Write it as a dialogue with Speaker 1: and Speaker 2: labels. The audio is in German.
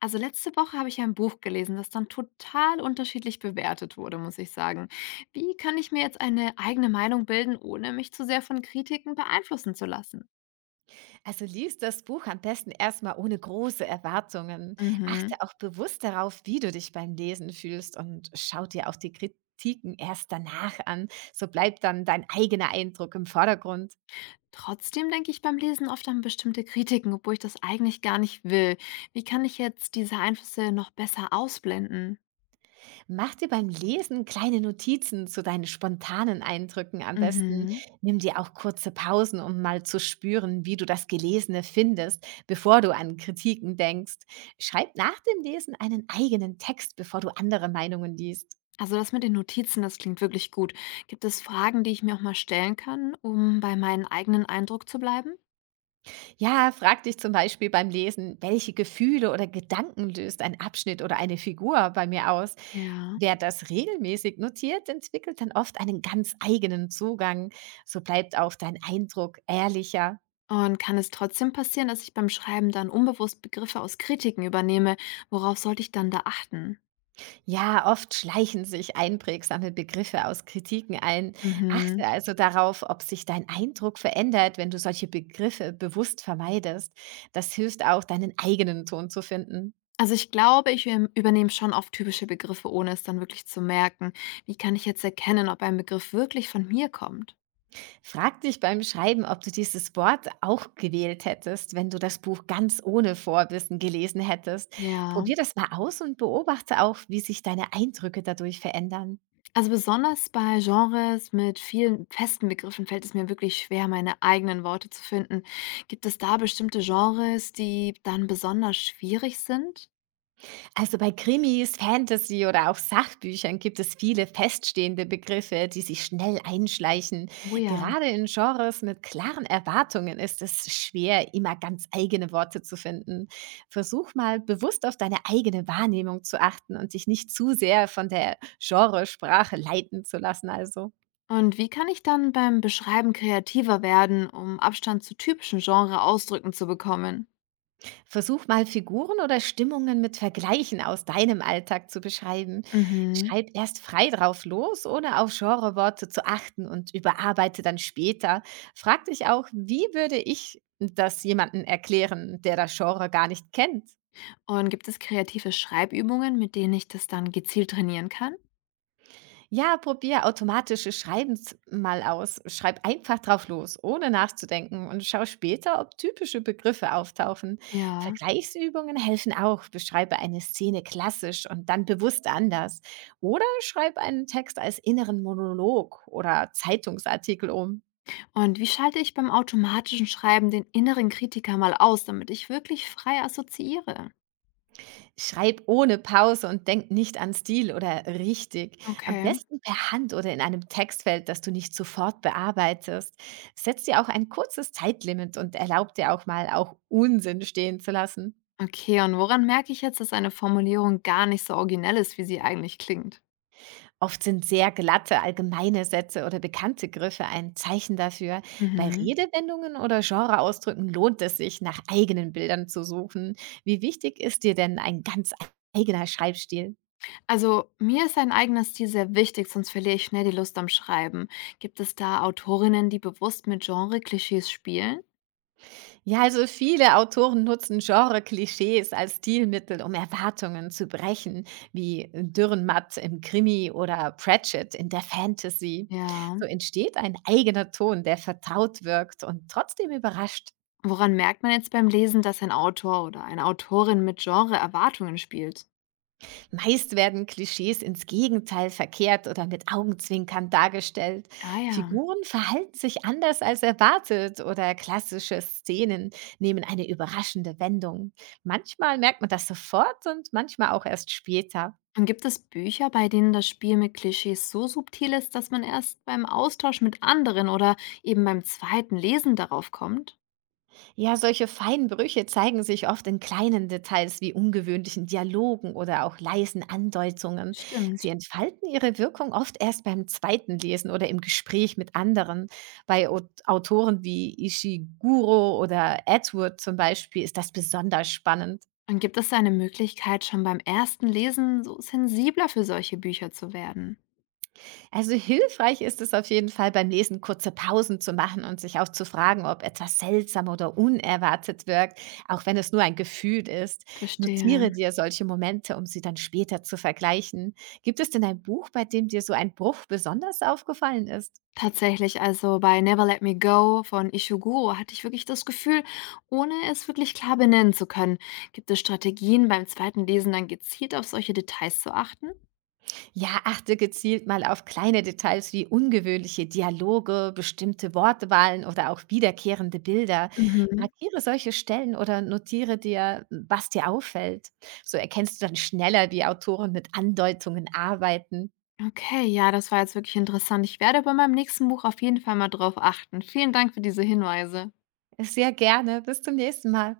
Speaker 1: Also letzte Woche habe ich ein Buch gelesen, das dann total unterschiedlich bewertet wurde, muss ich sagen. Wie kann ich mir jetzt eine eigene Meinung bilden, ohne mich zu sehr von Kritiken beeinflussen zu lassen?
Speaker 2: Also lies das Buch am besten erstmal ohne große Erwartungen.
Speaker 1: Mhm.
Speaker 2: Achte auch bewusst darauf, wie du dich beim Lesen fühlst und schau dir auch die Kritiken erst danach an. So bleibt dann dein eigener Eindruck im Vordergrund.
Speaker 1: Trotzdem denke ich beim Lesen oft an bestimmte Kritiken, obwohl ich das eigentlich gar nicht will. Wie kann ich jetzt diese Einflüsse noch besser ausblenden?
Speaker 2: Mach dir beim Lesen kleine Notizen zu deinen spontanen Eindrücken am besten.
Speaker 1: Mhm.
Speaker 2: Nimm dir auch kurze Pausen, um mal zu spüren, wie du das Gelesene findest, bevor du an Kritiken denkst. Schreib nach dem Lesen einen eigenen Text, bevor du andere Meinungen liest.
Speaker 1: Also das mit den Notizen, das klingt wirklich gut. Gibt es Fragen, die ich mir auch mal stellen kann, um bei meinem eigenen Eindruck zu bleiben?
Speaker 2: Ja, frag dich zum Beispiel beim Lesen, welche Gefühle oder Gedanken löst ein Abschnitt oder eine Figur bei mir aus.
Speaker 1: Ja.
Speaker 2: Wer das regelmäßig notiert, entwickelt dann oft einen ganz eigenen Zugang. So bleibt auch dein Eindruck ehrlicher.
Speaker 1: Und kann es trotzdem passieren, dass ich beim Schreiben dann unbewusst Begriffe aus Kritiken übernehme? Worauf sollte ich dann da achten?
Speaker 2: Ja, oft schleichen sich einprägsame Begriffe aus Kritiken ein.
Speaker 1: Mhm.
Speaker 2: Achte also darauf, ob sich dein Eindruck verändert, wenn du solche Begriffe bewusst vermeidest. Das hilft auch, deinen eigenen Ton zu finden.
Speaker 1: Also ich glaube, ich übernehme schon oft typische Begriffe, ohne es dann wirklich zu merken. Wie kann ich jetzt erkennen, ob ein Begriff wirklich von mir kommt?
Speaker 2: Frag dich beim Schreiben, ob du dieses Wort auch gewählt hättest, wenn du das Buch ganz ohne Vorwissen gelesen hättest.
Speaker 1: Ja.
Speaker 2: Probier das mal aus und beobachte auch, wie sich deine Eindrücke dadurch verändern.
Speaker 1: Also besonders bei Genres mit vielen festen Begriffen fällt es mir wirklich schwer, meine eigenen Worte zu finden. Gibt es da bestimmte Genres, die dann besonders schwierig sind?
Speaker 2: Also bei Krimis, Fantasy oder auch Sachbüchern gibt es viele feststehende Begriffe, die sich schnell einschleichen.
Speaker 1: Oh ja.
Speaker 2: Gerade in Genres mit klaren Erwartungen ist es schwer, immer ganz eigene Worte zu finden. Versuch mal bewusst auf deine eigene Wahrnehmung zu achten und dich nicht zu sehr von der Genresprache leiten zu lassen. Also
Speaker 1: Und wie kann ich dann beim Beschreiben kreativer werden, um Abstand zu typischen Genre-Ausdrücken zu bekommen?
Speaker 2: versuch mal Figuren oder Stimmungen mit Vergleichen aus deinem Alltag zu beschreiben.
Speaker 1: Mhm.
Speaker 2: Schreib erst frei drauf los, ohne auf Genreworte zu achten und überarbeite dann später. Frag dich auch, wie würde ich das jemanden erklären, der das Genre gar nicht kennt?
Speaker 1: Und gibt es kreative Schreibübungen, mit denen ich das dann gezielt trainieren kann?
Speaker 2: Ja, probier automatisches Schreiben mal aus. Schreib einfach drauf los, ohne nachzudenken und schau später, ob typische Begriffe auftauchen.
Speaker 1: Ja.
Speaker 2: Vergleichsübungen helfen auch. Beschreibe eine Szene klassisch und dann bewusst anders. Oder schreib einen Text als inneren Monolog oder Zeitungsartikel um.
Speaker 1: Und wie schalte ich beim automatischen Schreiben den inneren Kritiker mal aus, damit ich wirklich frei assoziiere?
Speaker 2: Schreib ohne Pause und denk nicht an Stil oder richtig. Am
Speaker 1: Okay.
Speaker 2: besten per Hand oder in einem Textfeld, das du nicht sofort bearbeitest. Setz dir auch ein kurzes Zeitlimit und erlaub dir auch mal, auch Unsinn stehen zu lassen.
Speaker 1: Okay, und woran merke ich jetzt, dass eine Formulierung gar nicht so originell ist, wie sie eigentlich klingt?
Speaker 2: Oft sind sehr glatte, allgemeine Sätze oder bekannte Griffe ein Zeichen dafür. Bei
Speaker 1: Mhm.
Speaker 2: Redewendungen oder Genreausdrücken lohnt es sich, nach eigenen Bildern zu suchen. Wie wichtig ist dir denn ein ganz eigener Schreibstil?
Speaker 1: Also, mir ist ein eigener Stil sehr wichtig, sonst verliere ich schnell die Lust am Schreiben. Gibt es da Autorinnen, die bewusst mit Genre-Klischees spielen?
Speaker 2: Ja, also viele Autoren nutzen Genre-Klischees als Stilmittel, um Erwartungen zu brechen, wie Dürrenmatt im Krimi oder Pratchett in der Fantasy.
Speaker 1: Ja.
Speaker 2: So entsteht ein eigener Ton, der vertraut wirkt und trotzdem überrascht.
Speaker 1: Woran merkt man jetzt beim Lesen, dass ein Autor oder eine Autorin mit Genre-Erwartungen spielt?
Speaker 2: Meist werden Klischees ins Gegenteil verkehrt oder mit Augenzwinkern dargestellt.
Speaker 1: Ah ja.
Speaker 2: Figuren verhalten sich anders als erwartet oder klassische Szenen nehmen eine überraschende Wendung. Manchmal merkt man das sofort und manchmal auch erst später.
Speaker 1: Und gibt es Bücher, bei denen das Spiel mit Klischees so subtil ist, dass man erst beim Austausch mit anderen oder eben beim zweiten Lesen darauf kommt?
Speaker 2: Ja, solche feinen Brüche zeigen sich oft in kleinen Details wie ungewöhnlichen Dialogen oder auch leisen Andeutungen. Sie
Speaker 1: Stimmt.
Speaker 2: entfalten ihre Wirkung oft erst beim zweiten Lesen oder im Gespräch mit anderen. Bei Autoren wie Ishiguro oder Edward zum Beispiel ist das besonders spannend.
Speaker 1: Und gibt es eine Möglichkeit, schon beim ersten Lesen so sensibler für solche Bücher zu werden?
Speaker 2: Also hilfreich ist es auf jeden Fall beim Lesen kurze Pausen zu machen und sich auch zu fragen, ob etwas seltsam oder unerwartet wirkt, auch wenn es nur ein Gefühl ist.
Speaker 1: Verstehe.
Speaker 2: Notiere dir solche Momente, um sie dann später zu vergleichen. Gibt es denn ein Buch, bei dem dir so ein Bruch besonders aufgefallen ist?
Speaker 1: Tatsächlich, also bei „Never Let Me Go“ von Ishiguro hatte ich wirklich das Gefühl, ohne es wirklich klar benennen zu können. Gibt es Strategien, beim zweiten Lesen dann gezielt auf solche Details zu achten?
Speaker 2: Ja, achte gezielt mal auf kleine Details wie ungewöhnliche Dialoge, bestimmte Wortwahlen oder auch wiederkehrende Bilder.
Speaker 1: Mhm.
Speaker 2: Markiere solche Stellen oder notiere dir, was dir auffällt. So erkennst du dann schneller, wie Autoren mit Andeutungen arbeiten.
Speaker 1: Okay, ja, das war jetzt wirklich interessant. Ich werde bei meinem nächsten Buch auf jeden Fall mal drauf achten. Vielen Dank für diese Hinweise.
Speaker 2: Sehr gerne. Bis zum nächsten Mal.